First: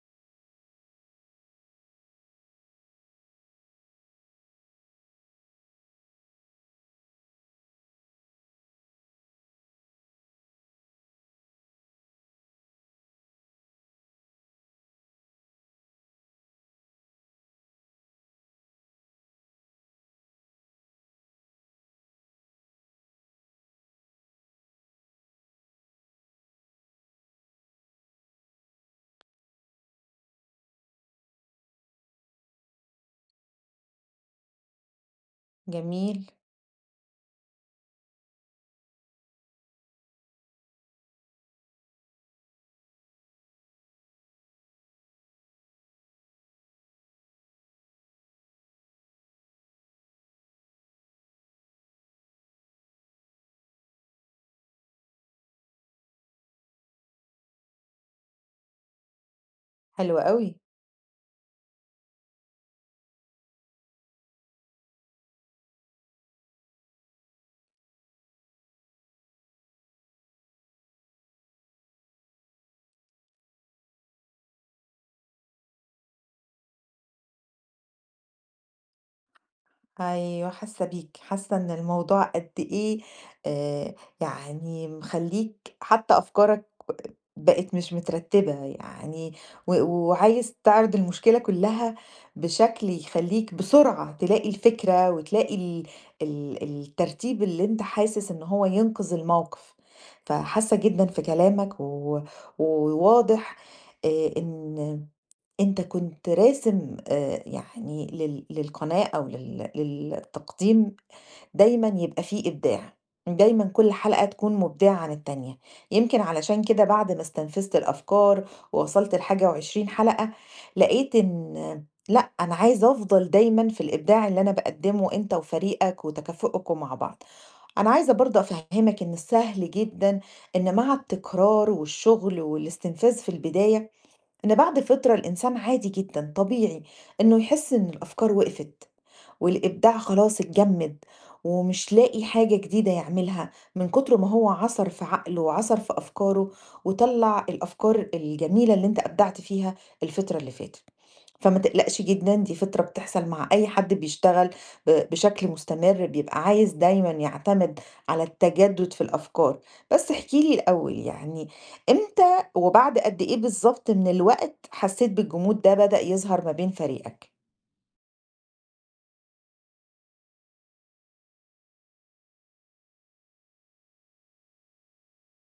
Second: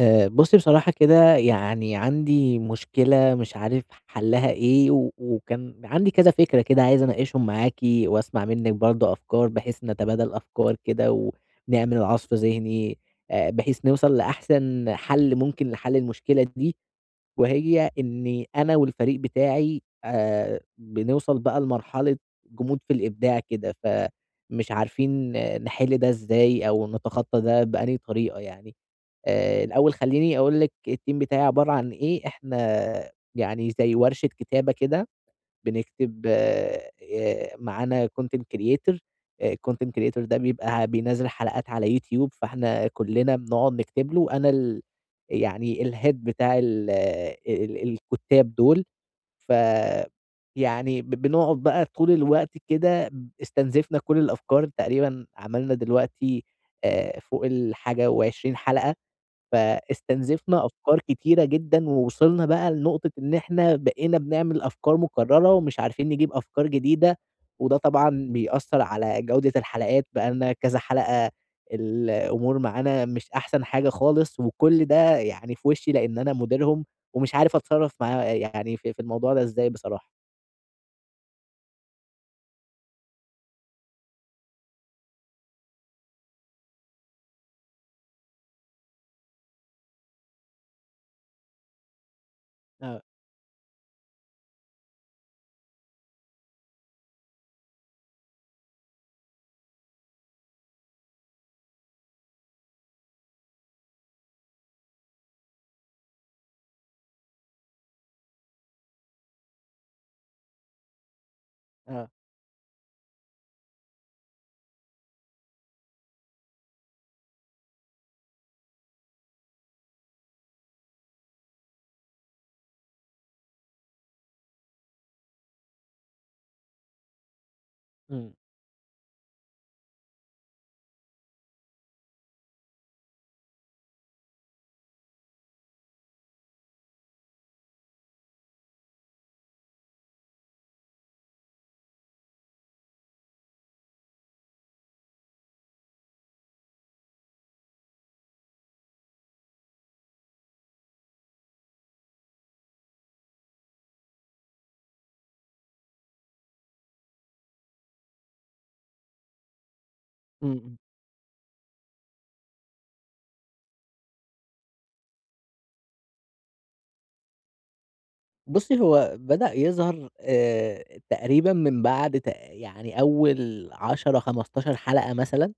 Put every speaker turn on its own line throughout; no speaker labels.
بُصّي بصراحة كده يعني عندي مشكلة مش عارف حلّها إيه، و وكان عندي كذا فكرة كده عايز أناقشهم معاكِ وأسمع منِّك برضه أفكار بحيث نتبادل أفكار كده، ونعمل عصف ذهني بحيث نوصل لأحسن حل ممكن لحل المشكلة دي، وهي إني أنا والفريق بتاعي بنوصل بقى لمرحلة جمود في الإبداع كده، فمش عارفين نحل ده إزاي أو نتخطى ده بأنهي طريقة يعني. الأول خلّيني أقول لِك الteam بتاعي عبارة عن إيه، إحنا يعني زي ورشة كتابة كده،
جميل،
بنكتب معانا content creator. الcontent creator ده بيبقى بينزّل حلقات على يوتيوب، فإحنا كُلّنا بنقعد نكتب له، أنا يعني الhead بتاع ال آه، ال الكُتّاب دول، ف يعني بنقعد بقى طول الوقت كده استنزفنا كل الأفكار، تقريبًا عملنا دلوقتي فوق ال21 حلقة.
حلو أوي.
فاستنزفنا أفكار كتيرة جدًا، ووصلنا بقى لنقطة إن إحنا بقينا بنعمل أفكار مكررة، ومش عارفين نجيب أفكار جديدة، وده طبعًا بيأثّر على جودة الحلقات، بقى لنا كذا حلقة الأمور معانا مش أحسن حاجة خالص، وكل ده يعني في وشي لإن أنا مديرهم، ومش عارف أتصرّف مع يعني في الموضوع ده إزاي بصراحة.
أيوه حاسة بيك، حاسة إن الموضوع قد إيه آآ يعني مخلّيك حتى أفكارك بقت مش مترتبة، يعني و وعايز تعرض المشكلة كلها بشكل
آه،
يخلّيك بسرعة تلاقي الفكرة وتلاقي ال الترتيب اللي أنت حاسس إن هو ينقذ الموقف. فحاسة جدًا في كلامك و وواضح إن أنت كنت راسم يعني للقناة أو للتقديم دايمًا
آه،
يبقى في إبداع، دايمًا كل حلقة تكون مبدعة عن التانية، يمكن علشان كده بعد ما استنفذت الأفكار ووصلت لحاجة و20 حلقة، لقيت إن لأ، أنا عايزة أفضل دايمًا في الإبداع اللي أنا باقدمه أنت وفريقك وتكافؤكم مع بعض. أنا عايزة
إمم،
برضه أفهمك إن السهل جدًا إن مع التكرار والشغل والاستنفاذ في البداية إن بعد فترة الإنسان عادي جدا طبيعي إنه يحس إن الأفكار وقفت والإبداع خلاص اتجمد ومش لاقي حاجة جديدة يعملها من كتر ما هو عصر في عقله وعصر في أفكاره وطلع الأفكار الجميلة اللي أنت أبدعت فيها الفترة اللي فاتت فما تقلقش جدًا، دي فطرة بتحصل مع أي حد بيشتغل بشكل مستمر، بيبقى عايز دايمًا يعتمد على التجدد في الأفكار. بس احكِ
إمم،
لي
إمم.
الأول يعني إمتى وبعد قد إيه بالضبط من الوقت حسيت بالجمود ده بدأ يظهر ما بين فريقك؟
بُصّي، هو بدأ يظهر تقريبًا من بعد يعني أول 10، 15 حلقة مثلًا،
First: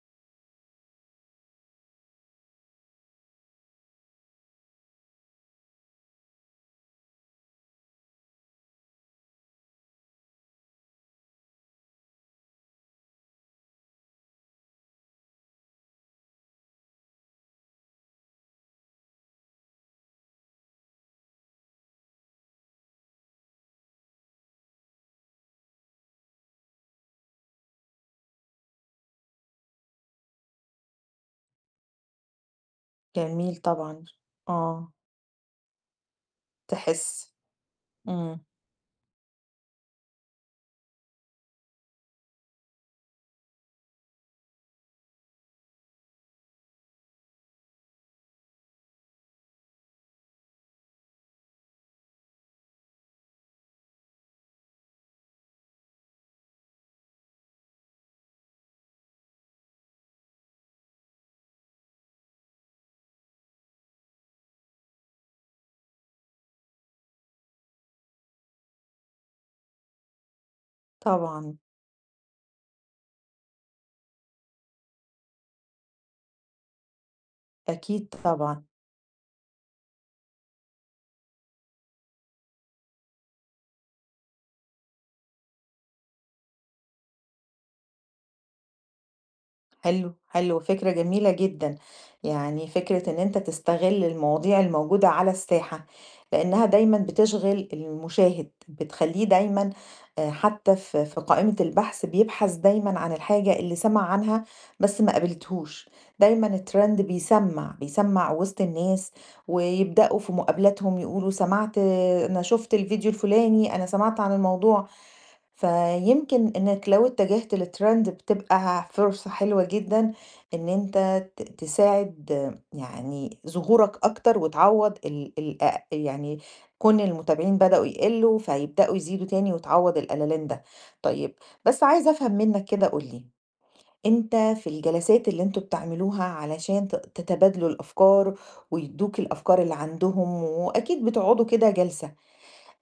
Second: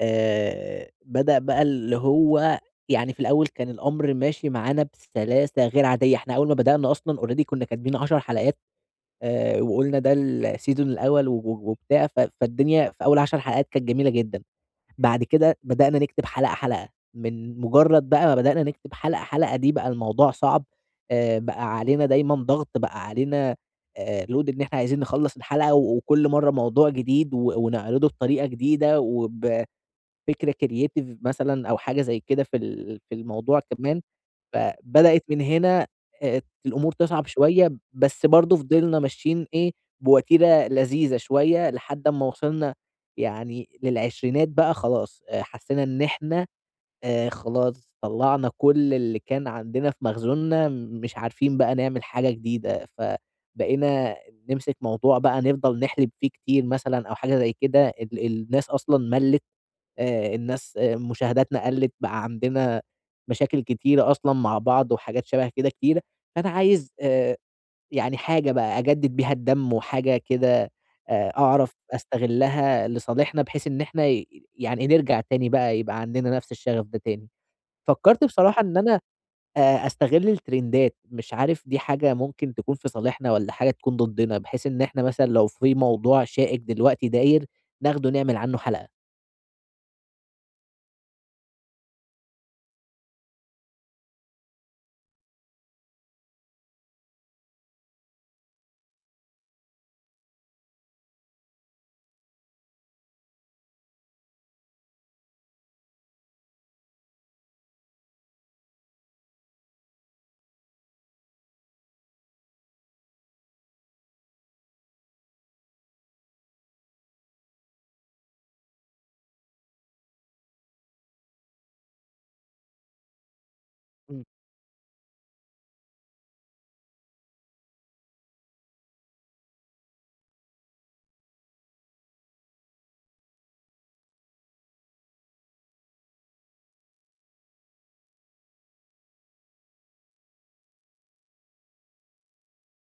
بدأ بقى اللي هو يعني في الأول كان الأمر ماشي معانا بسلاسة غير عادية، إحنا أول ما بدأنا أصلًا already كنا كاتبين 10 حلقات وقُلنا ده الseason الأول و و وبتاع، فالدنيا في أول 10 حلقات كانت جميلة جدًا. بعد كده بدأنا نكتب حلقة، حلقة، من مجرد بقى ما بدأنا نكتب حلقة، حلقة دي بقى الموضوع صعب، بقى علينا دايمًا ضغط، بقى علينا load إن إحنا عايزين نخلّص الحلقة، و وكل مرّة موضوع جديد و ونعرضه بطريقة جديدة، وبفكرة creative مثلًا أو حاجة زي كده في
جميل
الموضوع كمان.
طبعًا، آه،
فبدأت من هنا الأمور تصعب
تحس،
شوية، بس
إمم،
برضه فضلنا ماشيين إيه، بوتيرة لذيذة شوية لحد أمّا وصلنا يعني للعشرينات بقى خلاص، حسّينا إن إحنا خلاص طلّعنا كل اللي كان عندنا في مخزوننا، مش عارفين بقى نعمل حاجة جديدة، فبقينا نمسك موضوع بقى نفضل نحلب فيه كتير مثلًا أو حاجة زي كده، الناس أصلًا مَلِّت الناس مشاهداتنا قَلّت، بقى عندنا مشاكل كتيرة أصلًا مع بعض وحاجات شبه كده كتيرة، فأنا عايز يعني حاجة بقى أجدِّد بيها الدَم وحاجة كده
طبعًا،
أعرف أستغلّها لصالحنا بحيث إن إحنا يعني نرجع تاني بقى يبقى عندنا نَفْس الشغف ده تاني.
أكيد
فكّرت بصراحة
طبعًا.
إن أنا أستغل الترندات، مش عارف دي حاجة ممكن تكون في صالحنا والّا حاجة تكون ضدّنا، بحيث إن إحنا مثلًا لو في موضوع شائِك دلوقتي داير، ناخده نعمل عنّه حلقة.
حلو، حلو، فكرة جميلة جدًا، يعني فكرة إن أنت تستغل المواضيع الموجودة على الساحة، لإنها دايمًا بتشغل المشاهد، بتخلّيه دايمًا حتى في قائمة البحث بيبحث دايمًا عن الحاجة اللي سمع عنها بس ما قابلتهوش، دايمًا الtrend بيسمّع، بيسمّع وسط الناس ويبدأوا في مقابلاتهم يقولوا سمعت أنا شُفت الفيديو الفلاني، أنا سمعت عن الموضوع. فيمكن إنك لو اتجهت للtrend بتبقى فرصة حلوة جدًا إن أنت تساعد يعني ظهورك أكتر وتعوّض ال ال أ يعني كون المتابعين بدأوا يقلّوا، فيبدأوا يزيدوا تاني وتعوّض القلَلان ده. طيب، بس عايزة أفهم منّك كده قُل لي، أنت في الجلسات اللي أنتم بتعملوها علشان تتبادلوا الأفكار ويدّوك الأفكار اللي عندهم وأكيد بتقعدوا كده جلسة.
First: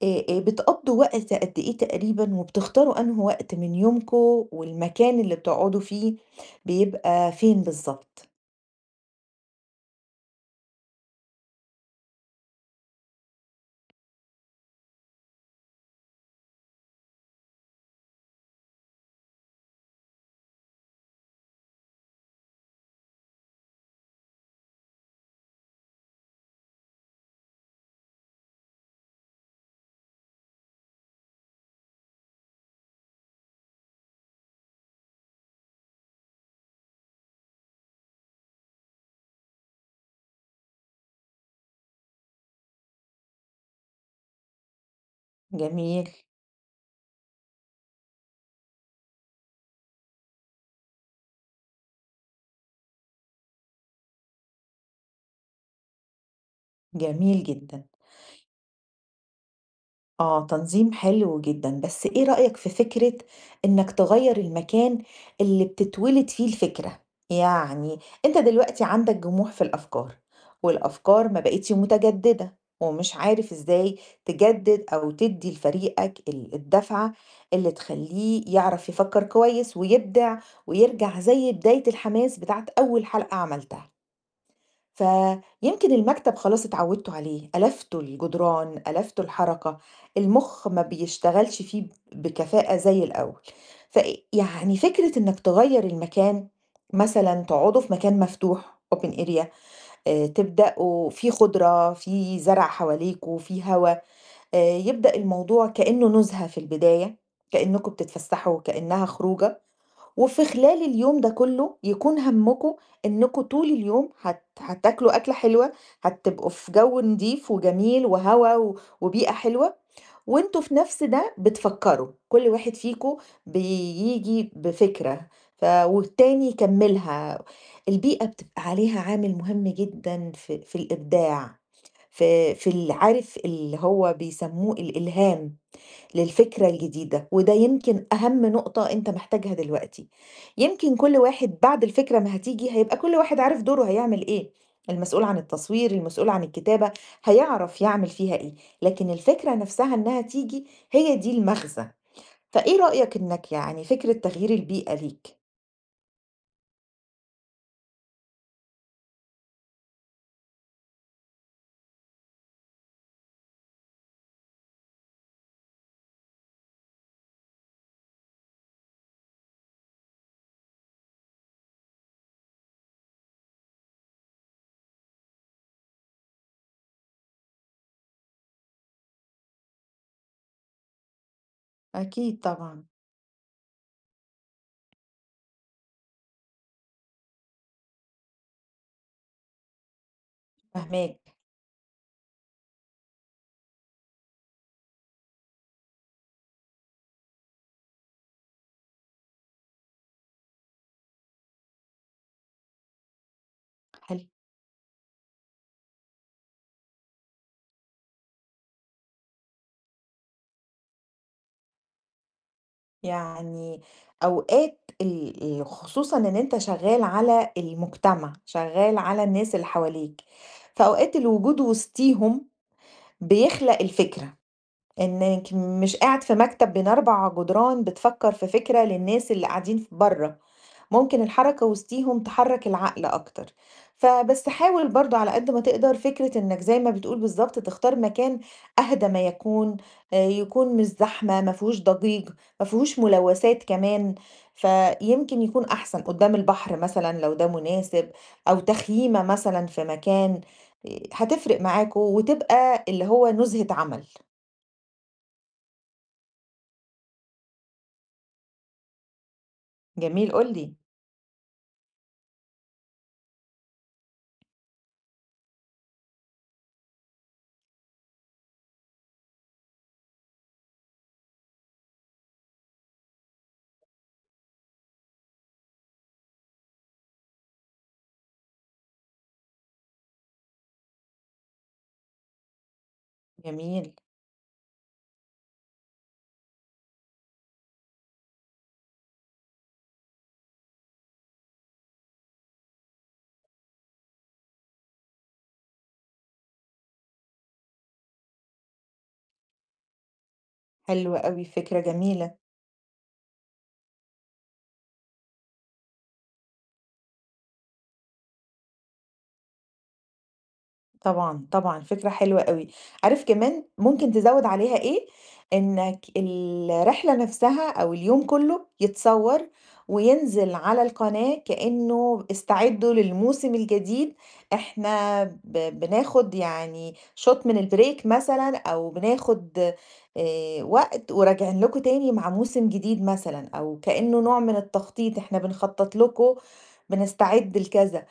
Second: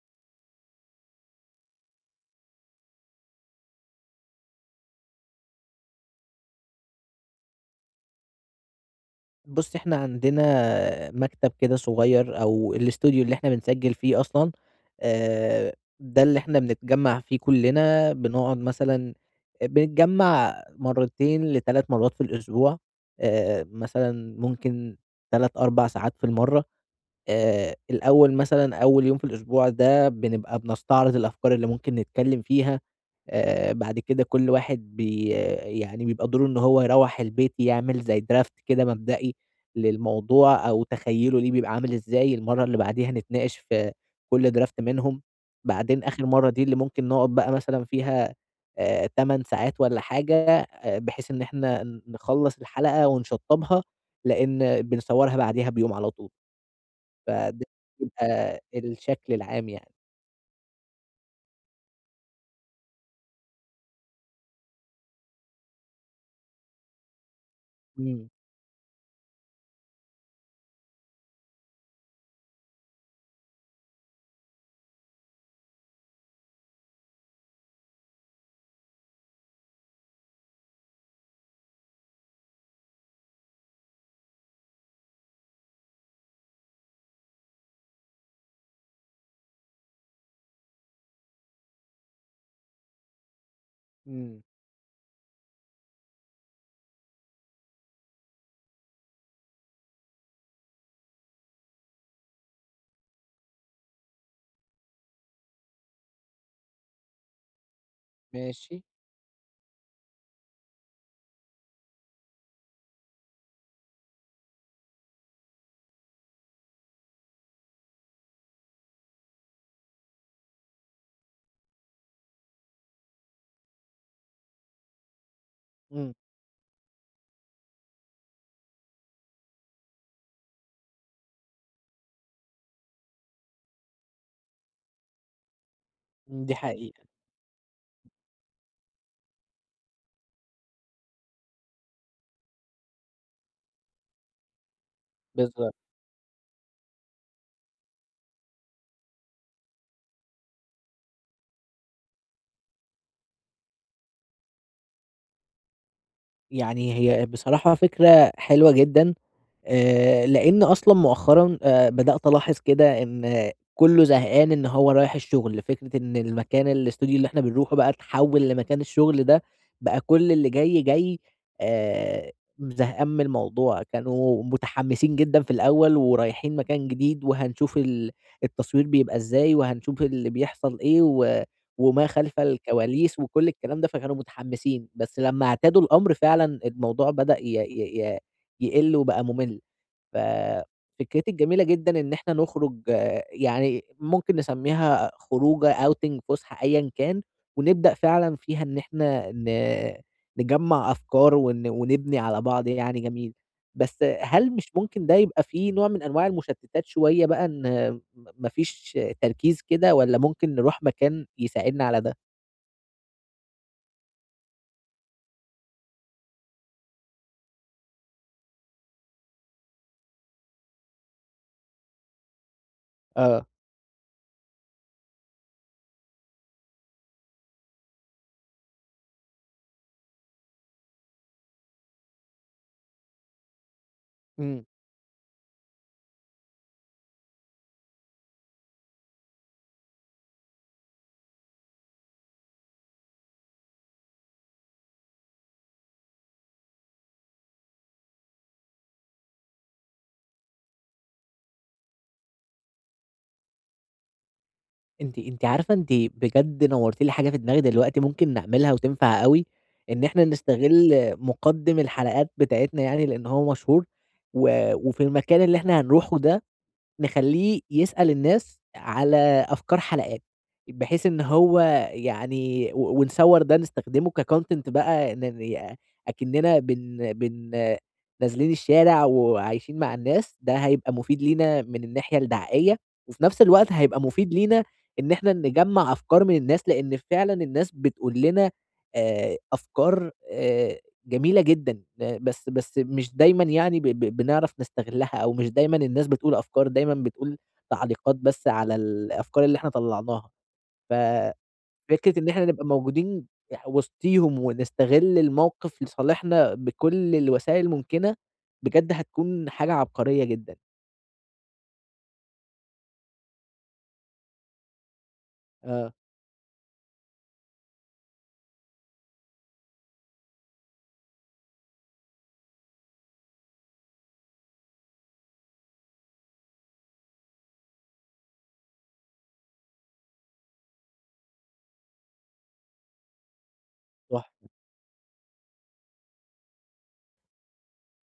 بتقضّوا وقت قد إيه تقريبًا وبتختاروا أنهي وقت من يومكم والمكان اللي بتقعدوا فيه بيبقى فين بالضبط؟
بُصّي، إحنا عندنا مكتب كده صغير أو الإستوديو اللي إحنا بنسجّل فيه أصلًا، آآ ده اللي إحنا بنتجمّع فيه كُلّنا، بنقعد مثلًا بنتجمّع مرّتين ل3 مرّات في الأسبوع، مثلًا ممكن 3، 4 ساعات في المَرّة، الأول مثلًا أول يوم في الأسبوع ده بنبقى بنستعرض الأفكار اللي ممكن نتكلّم فيها بعد كده كل واحد يعني بيبقى دوره إن هو يروّح البيت يعمل زي draft كده مبدئي للموضوع أو تخيُّله ليه بيبقى عامل إزاي، المَرّة اللي بعديها نتناقش في كل draft منهم، بعدين
جميل،
آخر مرّة دي اللي ممكن نقعد بقى مثلًا فيها 8 ساعات والّا حاجة بحيث إن إحنا نخلّص الحلقة ونشطّبها، لإن بنصوّرها بعديها بيوم على طول،
جميل
فده
جدًا.
بيبقى الشكل العام يعني.
آه، تنظيم حلو جدًا، بس إيه رأيك في فكرة إنك تغيّر المكان اللي بتتولد فيه الفكرة؟ يعني
إمم،
أنت دلوقتي عندك جموح في الأفكار، والأفكار ما بقتش متجددة، ومش عارف إزاي تجدد أو تدّي لفريقك الدفعة اللي تخلّيه يعرف يفكّر كويس ويبدع ويرجع زي بداية الحماس بتاعة أول حلقة عملتها. فيمكن المكتب خلاص اتعودتوا عليه، ألفتوا الجدران، ألفتوا الحركة، المخ ما بيشتغلش فيه بكفاءة زي الأول، فأ
إمم،
يعني فكرة إنك تغيّر المكان، مثلًا تقعدوا في مكان مفتوح open area، تبدأوا في خضرة، في زرع حواليكم، في هوا، يبدأ الموضوع كأنه نُزهة في البداية، كأنكم بتتفسحوا،
ماشي،
كأنها خروجة. وفي خلال اليوم ده كله يكون همكم إنكم طول اليوم هتاكلوا أكلة حلوة، هتبقوا في جو نضيف وجميل وهوا و وبيئة حلوة، وأنتم في نفس ده بتفكّروا، كل واحد فيكم بييجي بفكرة
إمم،
والتاني يكمّلها، البيئة بتبقى عليها عامل مهم جدًا في الإبداع، في عارف اللي هو بيسموه الإلهام.
دي
للفكرة
حقيقة،
الجديدة، وده يمكن أهم نقطة أنت محتاجها دلوقتي. يمكن كل واحد بعد الفكرة ما هتيجي هيبقى كل واحد عارف دوره هيعمل إيه، المسؤول عن
بالضبط.
التصوير، المسؤول عن الكتابة، هيعرف يعمل فيها إيه، لكن الفكرة نفسها إنها تيجي هي دي المغزى. فإيه رأيك إنك يعني فكرة تغيير البيئة ليك؟
يعني هي بصراحة فكرة حلوة جدًا، لإن أصلًا مؤخرًا بدأت ألاحظ كده إن كُلّه زهقان إن هو رايح الشغل، فكرة إن المكان الإستوديو اللي إحنا بنروحه بقى اتحوّل لمكان الشغل ده، بقى كل اللي جاي، جاي آآ، زهقان من الموضوع، كانوا متحمسين جدًا في الأول ورايحين مكان جديد وهنشوف التصوير بيبقى إزاي وهنشوف اللي بيحصل إيه و وما
أكيد
خلف
طبعًا،
الكواليس وكل الكلام ده، فكانوا متحمسين، بس لمّا اعتادوا الأمر فعلًا الموضوع بدأ ي ي ي يقِل وبقى مُمِل.
فاهماك،
ففكرتِك جميلة جدًا إن إحنا نخرج يعني ممكن نسميها خروجة outing فسحة أيًا كان، ونبدأ فعلًا فيها إن إحنا نجمّع أفكار ونبني على بعض يعني جميل. بس
حلو.
هل مش ممكن ده يبقى فيه نوع من أنواع المشتتات شوية بقى إن ما فيش تركيز كده والّا ممكن نروح مكان يساعدنا على ده؟
يعني أوقات ال ال خصوصًا إن أنت شغّال على المجتمع، شغّال على الناس اللي حواليك، فأوقات الوجود وسطيهم
آه،
بيخلق الفكرة. إنِّك مش قاعد في مكتب بين 4 جدران بتفكّر في فكرة للناس اللي قاعدين ف برّه، ممكن الحركة وسطيهم تحرّك العقل أكتر. فبس
إمم.
حاول برضه على قد ما تقدر فكرة إنك زي ما بتقول بالضبط تختار مكان أهدى ما يكون، يكون مش زحمة، ما فيهوش ضجيج، ما فيهوش ملوثات كمان، فيمكن يكون أحسن قدّام البحر مثلًا لو ده مناسب، أو تخييمة مثلًا في مكان، هتفرق معاكم وتبقى اللي هو نُزهة عمل.
أنتِ أنتِ عارفة أنتِ بجد نوّرتِ لي حاجة في دماغي دلوقتي ممكن نعملها وتنفع أوي، إن إحنا
جميل، قُل لي.
نستغل مُقدِّم الحلقات بتاعتنا يعني لإن هو مشهور، و وفي المكان اللي إحنا هنروحه ده نخلّيه يسأل الناس على أفكار حلقات، بحيث إن هو يعني ونصوّر ده نستخدمه كcontent بقى ن ي أكننا بن بن نازلين الشارع وعايشين مع الناس، ده هيبقى مفيد لينا من الناحية الدعائية، وفي نفس الوقت
جميل،
هيبقى مفيد لينا إن إحنا نجمّع أفكار من الناس، لإن فعلًا الناس بتقول لنا أفكار جميلة جدًا، بس مش دايمًا يعني ب ب بنعرف نستغلّها أو مش دايمًا الناس بتقول أفكار، دايمًا بتقول تعليقات بس على الأفكار اللي إحنا طلّعناها،
حلو
ففكرة
أوي، فكرة
إن
جميلة.
إحنا نبقى موجودين وسطيهم ونستغل الموقف لصالحنا بكل الوسائل الممكنة، بجد هتكون حاجة عبقرية جدًا.
طبعًا، طبعًا، فكرة حلوة أوي. عارف كمان ممكن تزوّد عليها إيه،
آه،
إنك الرحلة نفسها أو اليوم كلّه يتصوّر وينزل على القناة كإنه استعدوا للموسم الجديد، إحنا بناخد يعني شوط من الbreak مثلًا أو بناخد وقت وراجعين لكم تاني مع موسم جديد مثلًا أو كإنه
صح.
نوع من التخطيط، إحنا بنخطط لكم، بنستعد لكذا.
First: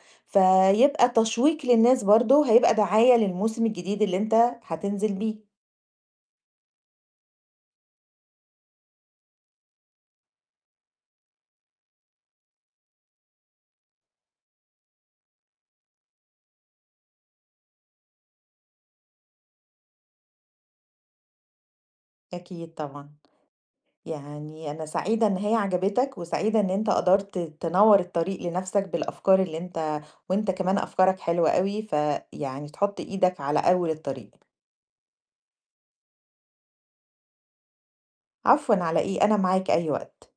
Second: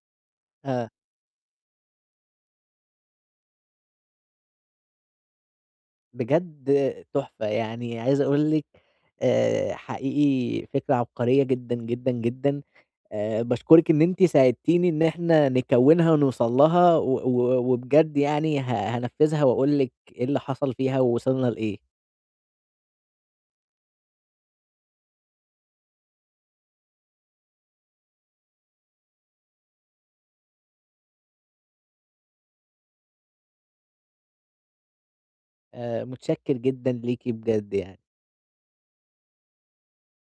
آه.
فيبقى تشويق للناس برضه، هيبقى دعاية للموسم الجديد اللي أنت هتنزل بيه.
بجد تحفة، يعني عايز أقول لِك حقيقي فكرة عبقرية جدًا، جدًا، جدًا، باشكرِك إن أنتِ ساعدتيني إن إحنا نكوّنها ونوصل لها و و وبجد يعني هانفّذها وأقول لِك إيه اللي حصل فيها ووصلنا لإيه،
أكيد طبعًا. يعني أنا سعيدة إن هي عجبتك، وسعيدة إن أنت قدرت تنوّر الطريق لنفسك بالأفكار اللي أنت وأنت كمان أفكارك حلوة أوي، فيعني تحط إيدك على أول الطريق.
متشكر جدًا ليكِ بجد يعني.
عفوًا على إيه، أنا معاك أي وقت.